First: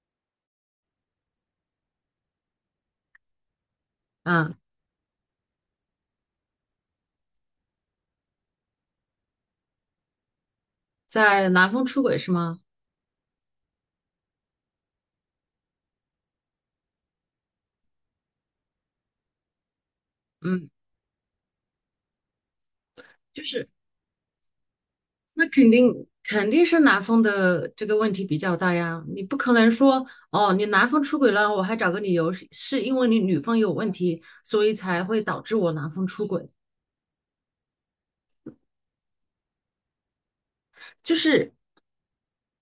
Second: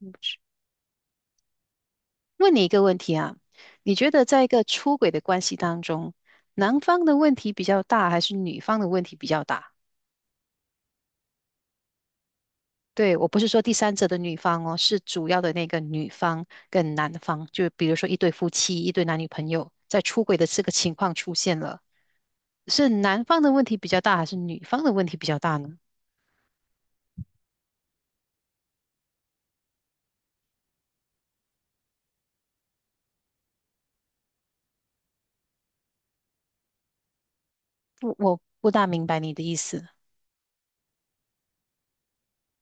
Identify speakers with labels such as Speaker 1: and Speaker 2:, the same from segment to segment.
Speaker 1: 嗯，问你一个问题啊，你觉得在一
Speaker 2: 嗯，
Speaker 1: 个出轨的关系当中，男方的问题比较大，还是女方的问题比较大？
Speaker 2: 在男方出轨是吗？
Speaker 1: 对，我不是说第三者的女方哦，是主要的那个女方跟男方，就比如说一对夫妻、一对男女朋友，在出轨的这
Speaker 2: 嗯，
Speaker 1: 个情况出现了，是男方
Speaker 2: 就
Speaker 1: 的问
Speaker 2: 是
Speaker 1: 题比较大，还是女方的问题比较
Speaker 2: 那
Speaker 1: 大呢？
Speaker 2: 肯定是男方的这个问题比较大呀，你不可能说哦，你男方出轨了，我还找个理由是因为你女方有问题，所以才会导致我男方出轨，
Speaker 1: 我不大明白你的意思。
Speaker 2: 就是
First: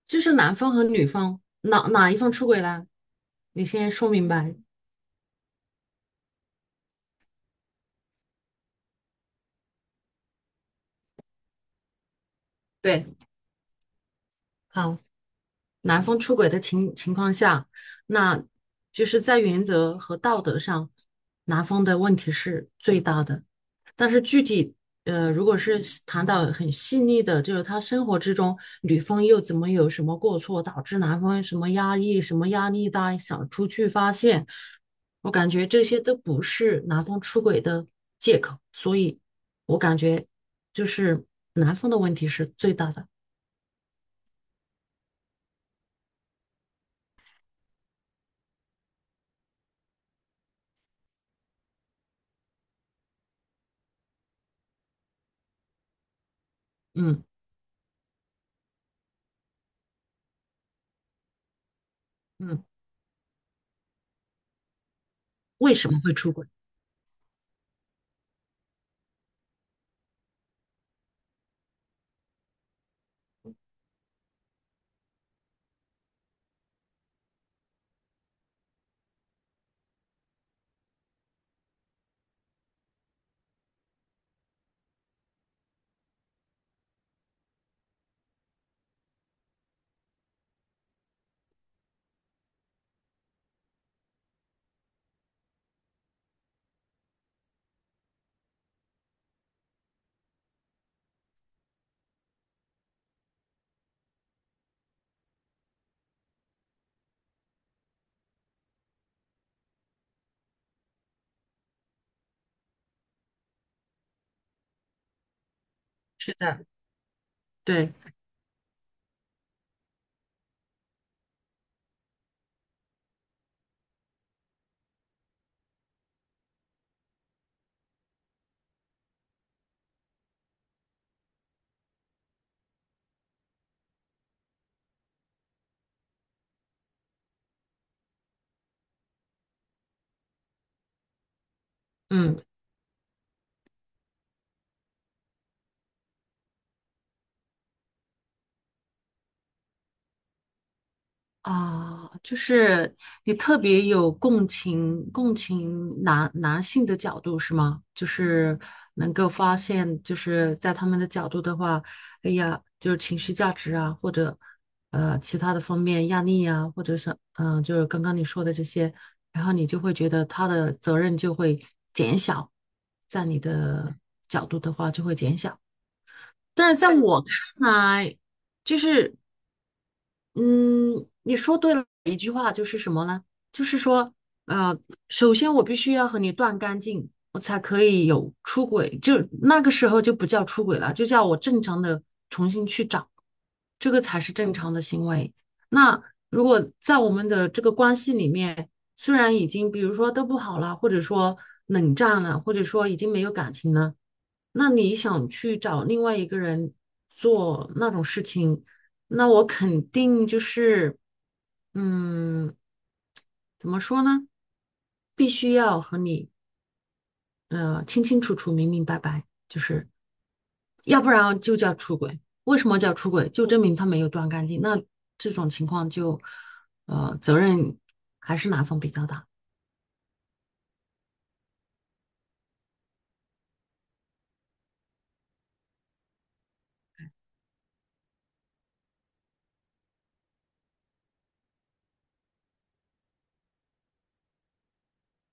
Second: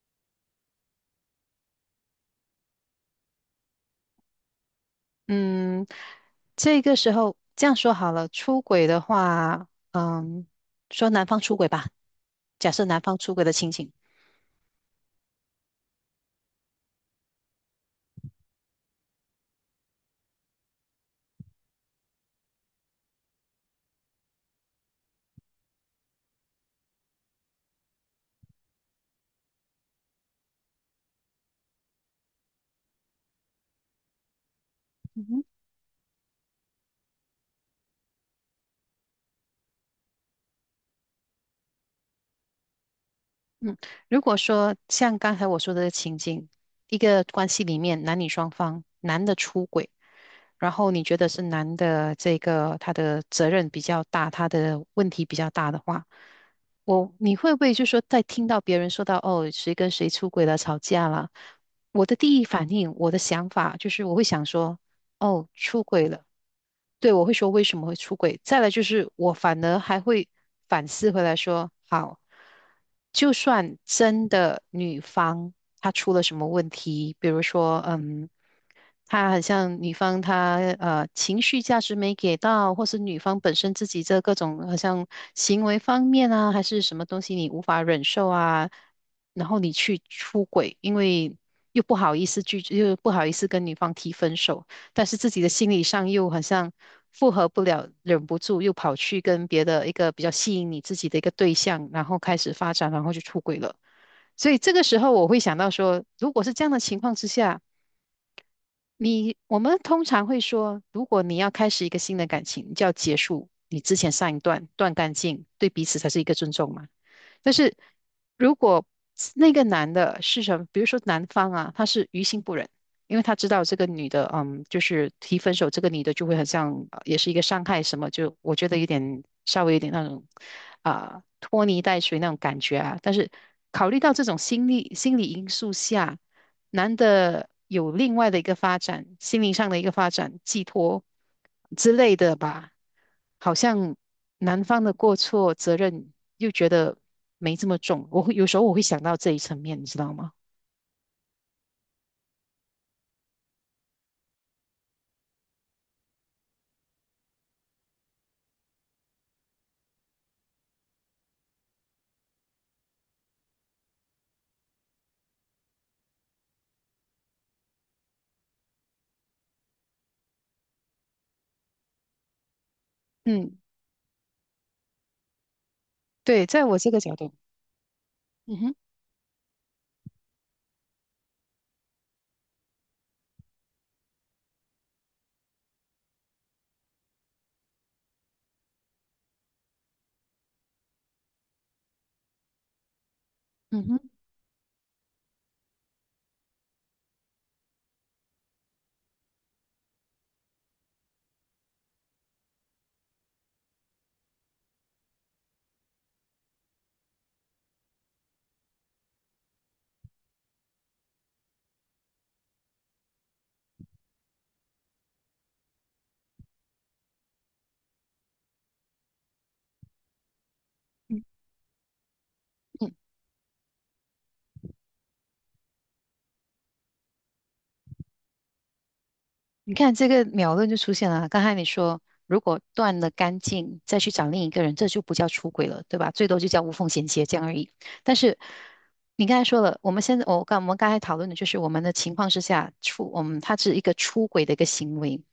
Speaker 2: 就是男方和女方哪一方出轨了，你先说明白。
Speaker 1: 嗯，这个时候这样说好了，出轨的话，说男方出轨吧。假设男
Speaker 2: 对，
Speaker 1: 方出轨的情景，
Speaker 2: 好。男方出轨的情况下，那就是在原则和道德上，男方的问题是最大的。但是具体，如果是谈到很细腻的，就是他生活之中，女方又怎么有什么过错，导致男方什么压抑、什么压力大，想出去发泄，
Speaker 1: 嗯
Speaker 2: 我
Speaker 1: 哼。
Speaker 2: 感觉这些都不是男方出轨的借口，所以我感觉就是男方的问题是最大的。
Speaker 1: 嗯，如果说像刚才我说的情景，一个关系里面男女双方，男的出轨，然后你觉得是男的这个他的责任比较大，他的问题比较大的话，
Speaker 2: 嗯
Speaker 1: 你会不会就说在听到别人说到哦谁跟谁出轨了吵架了，我的第一
Speaker 2: 嗯，
Speaker 1: 反应，我的想法就是我会想说哦
Speaker 2: 为
Speaker 1: 出
Speaker 2: 什么
Speaker 1: 轨
Speaker 2: 会
Speaker 1: 了。
Speaker 2: 出轨？
Speaker 1: 对，我会说为什么会出轨。再来就是我反而还会反思回来说，好，就算真的女方她出了什么问题，比如说，她好像女方她情绪价值没给到，或是女方本身自己这各种好像行为方面啊，还是什么东西你无法忍受啊，然后你去出轨，因为又不好意思拒，又不好意思跟女方提分手。但是自己的心理上又好像复合不了，忍不住又跑去跟别的一个比较吸引你自己的一个对象，然后开始发展，然后就出轨了。所以这个时候我会想到说，如果是这样的情况之下，我们通常会说，如果你要开始一个新的感情，你就要结束你之前上一段，断干净，对彼此才是一个
Speaker 2: 是
Speaker 1: 尊
Speaker 2: 的，
Speaker 1: 重嘛。但是
Speaker 2: 对，
Speaker 1: 如果那个男的是什么，比如说男方啊，他是于心不忍，因为他知道这个女的，就是提分手，这个女的就会很像，也是一个伤害什么，就我觉得有点稍微有点那种啊、拖泥带水那种感觉啊。但是考虑到这种心理因素下，男的有另外的一个发展，心灵上的一个发展，寄托之类的
Speaker 2: 嗯
Speaker 1: 吧。好像男方的过错责任又觉得没这么重，我会有时候我会想到这一层面，你知道吗？
Speaker 2: 啊，就是你特别有共情，共情男性的角度是吗？就是能够发现，就是在他们的角度的话，哎呀，就是情绪价值啊，或者其他的方面压力啊，或者是就是刚刚你说的这些，然后你就会觉得他的责任就会减小，在你
Speaker 1: 嗯，
Speaker 2: 的角度的话就会减小，
Speaker 1: 对，在
Speaker 2: 但
Speaker 1: 我
Speaker 2: 是在
Speaker 1: 这个
Speaker 2: 对
Speaker 1: 角
Speaker 2: 我
Speaker 1: 度，
Speaker 2: 看来。
Speaker 1: 嗯哼。
Speaker 2: 就是嗯，你说对了一句话，就是什么呢？就是说，呃，首先我必须要和你断干净，我才可以有出轨，就那个时候就不叫出轨了，就叫我正常的重新去找，
Speaker 1: 嗯
Speaker 2: 这个
Speaker 1: 哼。
Speaker 2: 才是正常的行为。那如果在我们的这个关系里面，虽然已经比如说都不好了，或者说冷战了，或者说已经没有感情了，那你想去找另外一个人做那种事情？那我肯定就是，嗯，怎么说呢？必须要和你清清楚楚、明明白白，就是要不然就叫出轨。为什么叫出轨？就证明他没有断干净。那这种情况就，责任还是男方比较大。
Speaker 1: 你看这个秒论就出现了啊。刚才你说，如果断了干净，再去找另一个人，这就不叫出轨了，对吧？最多就叫无缝衔接这样而已。但是你刚才说了，我们现在我们刚才讨论的就是我们的情况之下出，我们它是一个出轨的一个行为。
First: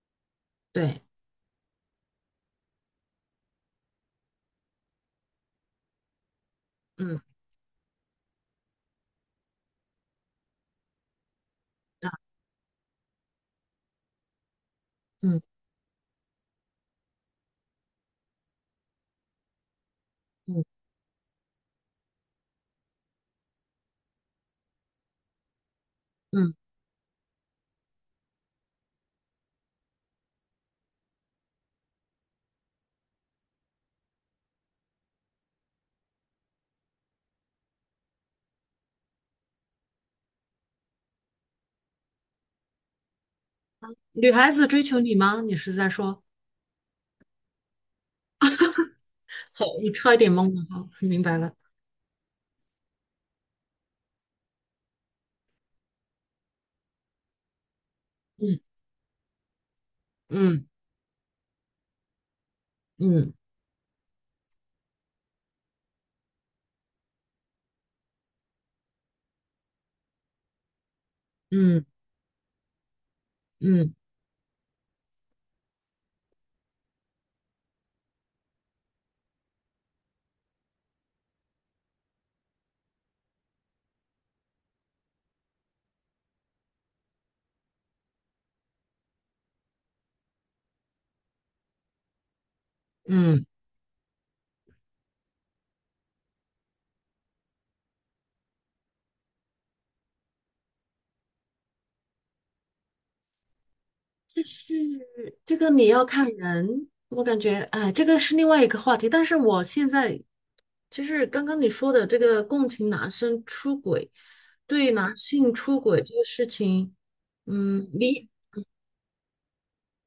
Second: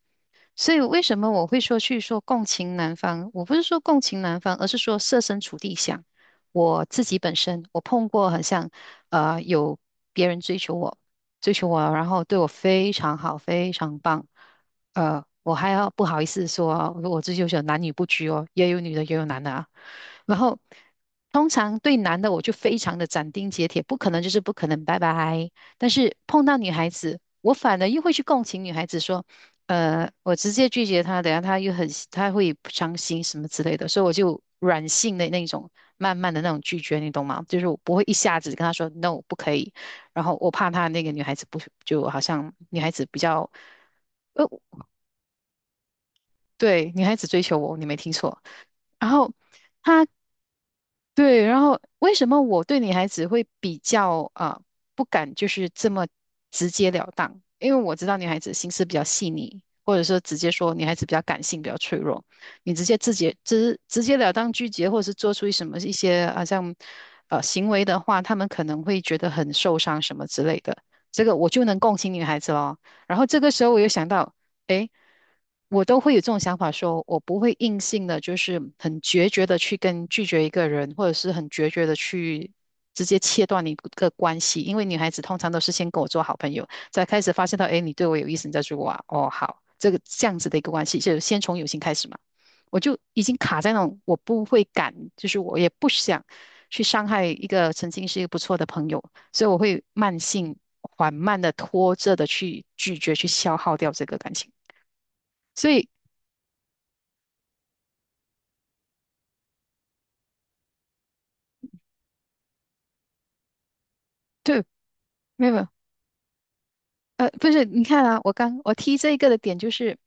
Speaker 1: 所以为
Speaker 2: 对，
Speaker 1: 什么我会说去说共情男方？我不是说共情男方，而是说设身处地想我自己
Speaker 2: 嗯
Speaker 1: 本身，我碰过很像有别人追求我，追求我，然后对我非常好，非常棒，
Speaker 2: 嗯
Speaker 1: 我还要不好意思说我追求者男女不拘哦，也有女的也有男的啊。然后
Speaker 2: 嗯
Speaker 1: 通常对男的我就非常的斩钉截铁，不可能就是不可能，拜拜。但是碰
Speaker 2: 嗯，
Speaker 1: 到女孩子，我反而又会去共情女孩子，说，我直接拒绝她，等下她又很她会不伤心什么之类的，所以我就软性的那种，慢慢的那种拒绝，你懂吗？就是我不会一下子跟她说 no 不可以，然后我怕她那个女孩子不就好像女孩子比较。
Speaker 2: 女
Speaker 1: 呃，
Speaker 2: 孩子追求你吗？你是在说？
Speaker 1: 对，女孩子追求我，你没听错。然后
Speaker 2: 好，我
Speaker 1: 她
Speaker 2: 差一点懵了。好，明白
Speaker 1: 对，
Speaker 2: 了。
Speaker 1: 然后为什么我对女孩子会比较啊、不敢就是这么直截了当？因为我知道女孩子心
Speaker 2: 嗯
Speaker 1: 思比较细腻，或者说直接
Speaker 2: 嗯
Speaker 1: 说女孩子比较感性、比较脆弱。你直接直
Speaker 2: 嗯
Speaker 1: 接直直截了当拒绝，或者是做出什么一些好像行为的话，他们可能会觉得很受伤什么之类的。这个我就能
Speaker 2: 嗯
Speaker 1: 共情女孩子咯。然后这个时候我又
Speaker 2: 嗯
Speaker 1: 想到。诶，我都会有这种想法说，我不会硬性的，就是很决绝的去拒绝一个人，或者是很决绝的去直接切断一个关系。因为女孩子通常都是先跟我做好朋友，才开始发现到，哎，你对我有意思，你再说我啊。哦，好，这个这样子的一个关系，就先从友情开始嘛。我就已经
Speaker 2: 嗯。
Speaker 1: 卡在那种，我不会敢，就是我也不想去伤害一个曾经是一个不错的朋友，所以我会慢性、缓慢的拖着的去拒绝，去消耗掉这个感
Speaker 2: 就
Speaker 1: 情。
Speaker 2: 是这
Speaker 1: 所
Speaker 2: 个
Speaker 1: 以
Speaker 2: 你要看人，我感觉哎，这个是另外一个话题。但是我现在就是刚刚你说的这个共情男生出轨，
Speaker 1: 对，
Speaker 2: 对男
Speaker 1: 没有
Speaker 2: 性
Speaker 1: 没有，
Speaker 2: 出轨这个事情，
Speaker 1: 不是，你
Speaker 2: 嗯，
Speaker 1: 看啊，
Speaker 2: 你
Speaker 1: 我提这一个的点就是，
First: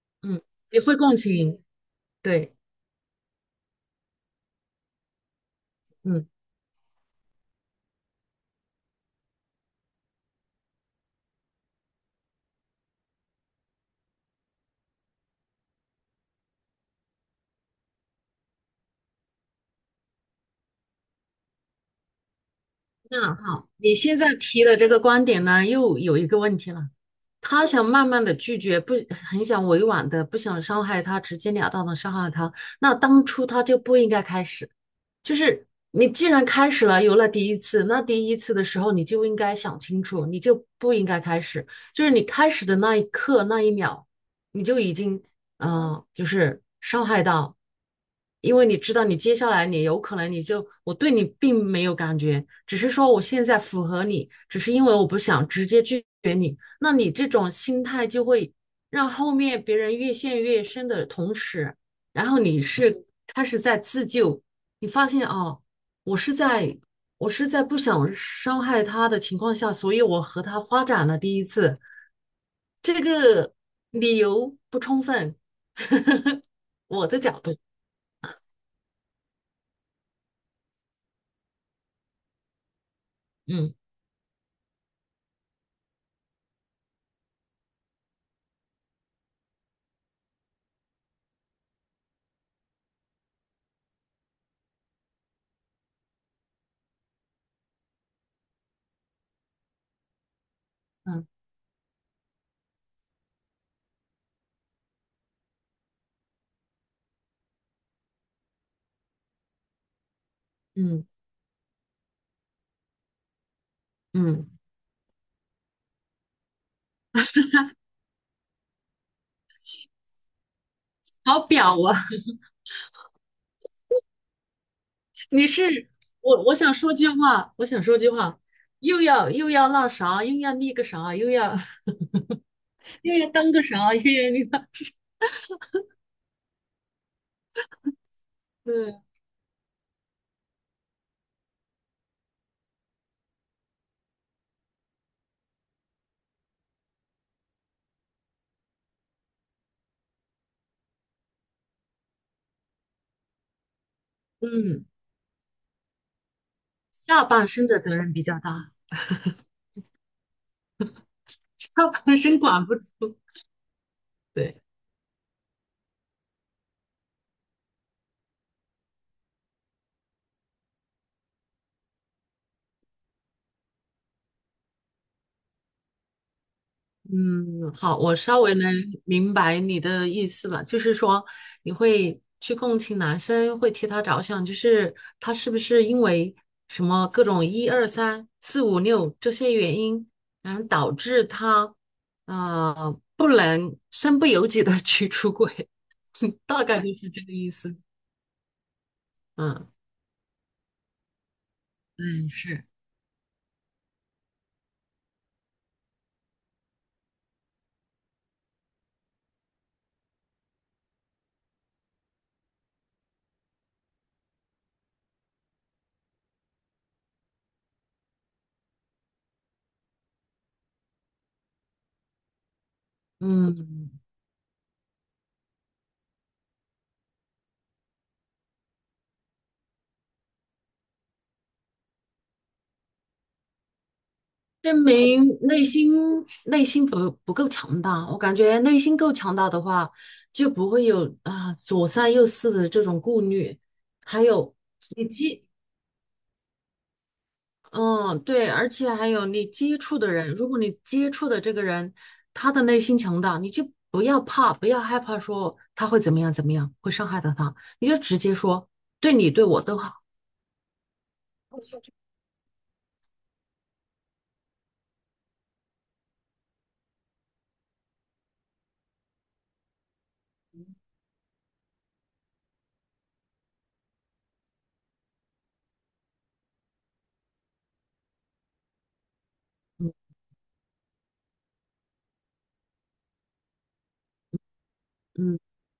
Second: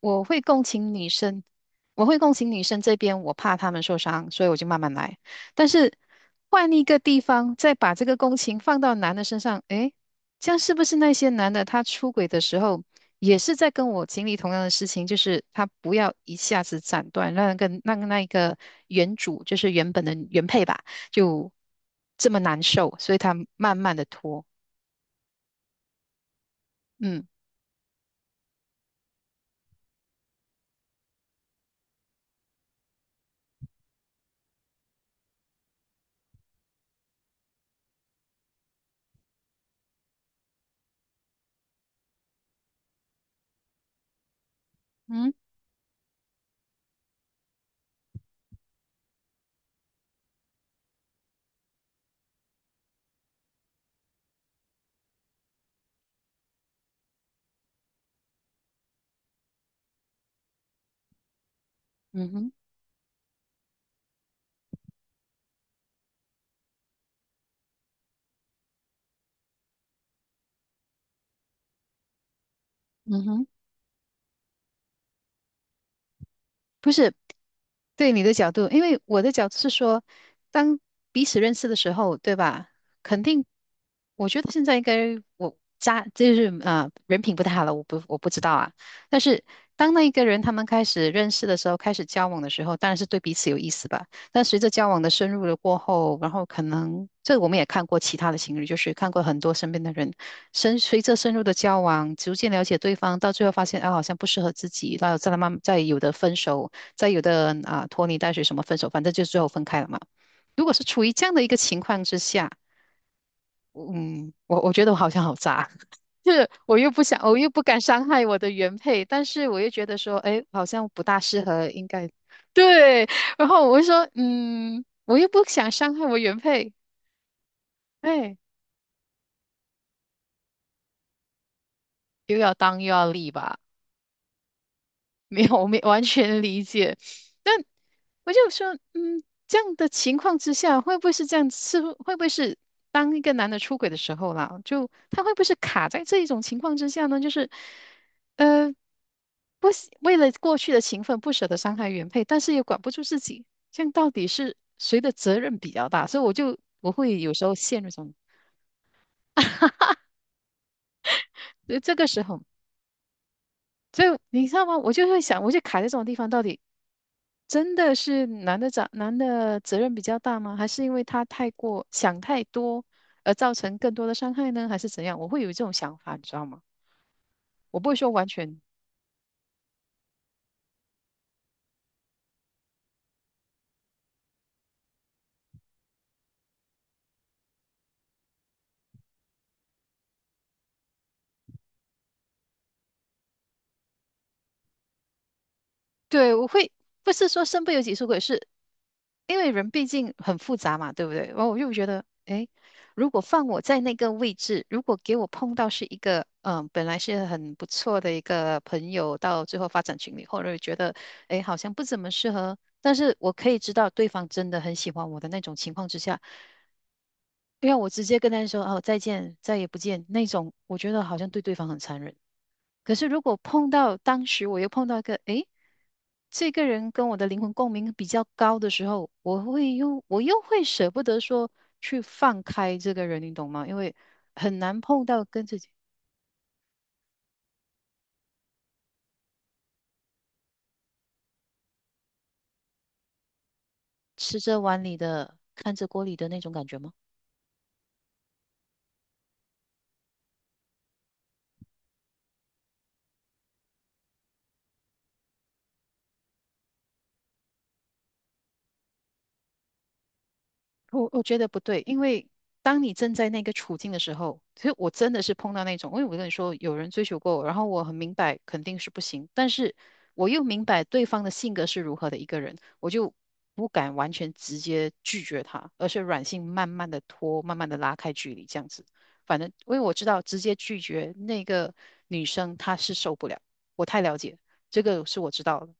Speaker 1: 我会
Speaker 2: 嗯
Speaker 1: 共
Speaker 2: 你
Speaker 1: 情
Speaker 2: 会
Speaker 1: 女
Speaker 2: 共
Speaker 1: 生，
Speaker 2: 情，
Speaker 1: 我会共情
Speaker 2: 对，
Speaker 1: 女生这边，我怕她们受伤，所以我就慢慢来。但是
Speaker 2: 嗯，
Speaker 1: 换一个地方，再把这个共情放到男的身上，诶，这样是不是那些男的他出轨的时候，也是在跟我经历同样的事情，就是他不要一下子斩断，让那个让那一个原主，就是原本的原配吧，就这么难受，所以他
Speaker 2: 那好，
Speaker 1: 慢慢
Speaker 2: 你
Speaker 1: 的
Speaker 2: 现在
Speaker 1: 拖，
Speaker 2: 提的这个观点呢，又有一个问题了。
Speaker 1: 嗯。
Speaker 2: 他想慢慢的拒绝，不很想委婉的，不想伤害他，直截了当的伤害他。那当初他就不应该开始。就是你既然开始了，有了第一次，那第一次的时候你就应该想清楚，你就不应该开始。就是你开始的那一刻那一秒，你就已经
Speaker 1: 嗯。
Speaker 2: 就是伤害到，因为你知道你接下来你有可能你就我对你并没有感觉，只是说我现在符合你，只是因为我不想直接拒绝你。那你这种心态就会让后面别人越陷越深的同时，然
Speaker 1: 嗯
Speaker 2: 后
Speaker 1: 哼。
Speaker 2: 你是开始在自救。你发现哦，我是在我是在不想伤害他的情况下，所以我和他发展了第一次，这
Speaker 1: 嗯哼。
Speaker 2: 个理由不充分，
Speaker 1: 不
Speaker 2: 我
Speaker 1: 是，
Speaker 2: 的角度，
Speaker 1: 对你的角度，因为我的角度是说，当彼此认识的时候，对吧？肯定，
Speaker 2: 嗯
Speaker 1: 我觉得现在应该我家就是啊，人品不太好了，我不知道啊。但是当那一个人他们开始认识的时候，开始交往的时候，当然是对彼此有意思吧。但随着交往的深入了过后，然后可能这我们也看过其他的情侣，就是看过很多身边的人，随着
Speaker 2: 嗯
Speaker 1: 深入的交往，逐渐了解对方，到最后发现啊好像不适合自己，然后再慢慢再有的分手。在有的人啊拖泥带水什么分手，反正就最后分开了嘛。如果是处
Speaker 2: 嗯
Speaker 1: 于这样的一个情况之下，嗯，
Speaker 2: 嗯，
Speaker 1: 我觉得我好像好渣，就是我又不想，我又不敢伤害我的原配，但是我又觉得说，哎，好像不大
Speaker 2: 好
Speaker 1: 适合，
Speaker 2: 表
Speaker 1: 应
Speaker 2: 啊！
Speaker 1: 该对。然后我就说，嗯，我又 不
Speaker 2: 你
Speaker 1: 想
Speaker 2: 是
Speaker 1: 伤害我原
Speaker 2: 我，我
Speaker 1: 配，
Speaker 2: 想说句话，我想说句
Speaker 1: 哎，
Speaker 2: 话，又要那啥，又要那个啥，又要
Speaker 1: 又要当又 要
Speaker 2: 又要
Speaker 1: 立
Speaker 2: 当
Speaker 1: 吧，
Speaker 2: 个啥，又要那个
Speaker 1: 没有，我没完全理解。但我就 说，
Speaker 2: 嗯
Speaker 1: 嗯，这样的情况之下，会不会是这样？是不会不会是当一个男的出轨的时候啦，就他会不会是卡在这一种情况之下呢？就是，呃，不喜，为了过去的情分不舍得伤害原配，但是又管不住自己，这样到底是
Speaker 2: 嗯，
Speaker 1: 谁的责任比较大？所以我会
Speaker 2: 下
Speaker 1: 有时
Speaker 2: 半
Speaker 1: 候
Speaker 2: 身的
Speaker 1: 陷入这
Speaker 2: 责任
Speaker 1: 种，
Speaker 2: 比较大，
Speaker 1: 所以
Speaker 2: 下
Speaker 1: 这个
Speaker 2: 半
Speaker 1: 时
Speaker 2: 身
Speaker 1: 候，
Speaker 2: 管不住，
Speaker 1: 所以你知
Speaker 2: 对。
Speaker 1: 道吗？我就会想，我就卡在这种地方，到底。真的是男的责任比较大吗？还是因为他太过想太多而造成更多的伤害呢？还是怎样？我会有这种想法，你知道吗？
Speaker 2: 嗯，
Speaker 1: 我不会
Speaker 2: 好，
Speaker 1: 说
Speaker 2: 我
Speaker 1: 完
Speaker 2: 稍微
Speaker 1: 全
Speaker 2: 能明白你的意思了，就是说你会去共情男生，会替他着想，就是他是不是因为什么各种一二三四五六这些原因，然后导致他不能身不由己的 去出轨，
Speaker 1: 对，
Speaker 2: 大概就是
Speaker 1: 不
Speaker 2: 这
Speaker 1: 是
Speaker 2: 个
Speaker 1: 说
Speaker 2: 意
Speaker 1: 身不
Speaker 2: 思。
Speaker 1: 由己出轨，是因为
Speaker 2: 嗯，
Speaker 1: 人毕竟很复杂嘛，对不对？然后我又觉得，
Speaker 2: 嗯，
Speaker 1: 诶，
Speaker 2: 是，
Speaker 1: 如果放我在那个位置，如果给我碰到是一个，本来是很不错的一个朋友，到最后发展群里或者觉得，诶，好像不怎么适合，但是我可以知道对方真的很喜欢我的那种情况之下。因为我直接跟他说哦再见，再也不见那种，我觉得好像对对方很残忍。可是如果碰到
Speaker 2: 嗯。
Speaker 1: 当时我又碰到一个，诶，这个人跟我的灵魂共鸣比较高的时候，我又会舍不得说去放开这个人，你懂吗？因为很难
Speaker 2: 证
Speaker 1: 碰到
Speaker 2: 明
Speaker 1: 跟自
Speaker 2: 内
Speaker 1: 己
Speaker 2: 心内心不够强大。我感觉内心够强大的话，就不会有啊左三右四的这种顾虑。还
Speaker 1: 吃
Speaker 2: 有
Speaker 1: 着碗里
Speaker 2: 你
Speaker 1: 的
Speaker 2: 接，
Speaker 1: 看着锅里的那种感觉吗？
Speaker 2: 嗯，对，而且还有你接触的人，如果你接触的这个人他的内心强大，你就不要怕，不要害怕说他会怎么样怎么样，会伤害到他，你就直接说对你对我都好。
Speaker 1: 我觉得不对，因为当你正在那个处境的时候，其实我真的是碰到那种，因为我跟你说，有人追求过我，然后我很明白肯定是不行，但是我又明白对方的性格是如何的一个人，我就不敢完全直接拒绝他，而是软性慢慢的拖，慢慢的拉开距离，这样子。反正因为我
Speaker 2: 嗯
Speaker 1: 知道直接拒绝那个女生她是受不了，我太了解，这个是我
Speaker 2: 嗯
Speaker 1: 知道的。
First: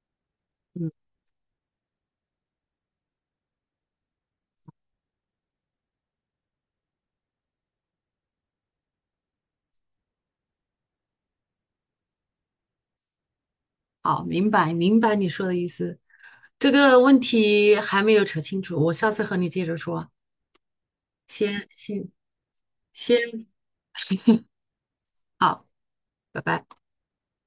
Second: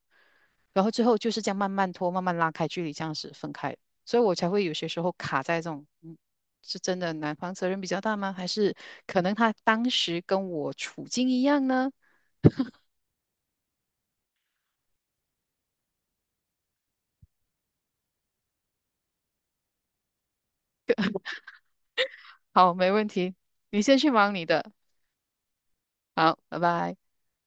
Speaker 1: 然后
Speaker 2: 嗯。
Speaker 1: 之后就是这样慢慢拖，慢慢拉开距离，这样子分开。所以我才会有些时候卡在这种，是真的男方责任比较大吗？还是可能他当时跟我处境一样呢？
Speaker 2: 好，明白你说的意思。这个问题还没有扯清楚，我下次和你接着说。先先
Speaker 1: 好，没问题，
Speaker 2: 先，
Speaker 1: 你先去忙你的，
Speaker 2: 好，
Speaker 1: 好，
Speaker 2: 拜
Speaker 1: 拜
Speaker 2: 拜。
Speaker 1: 拜。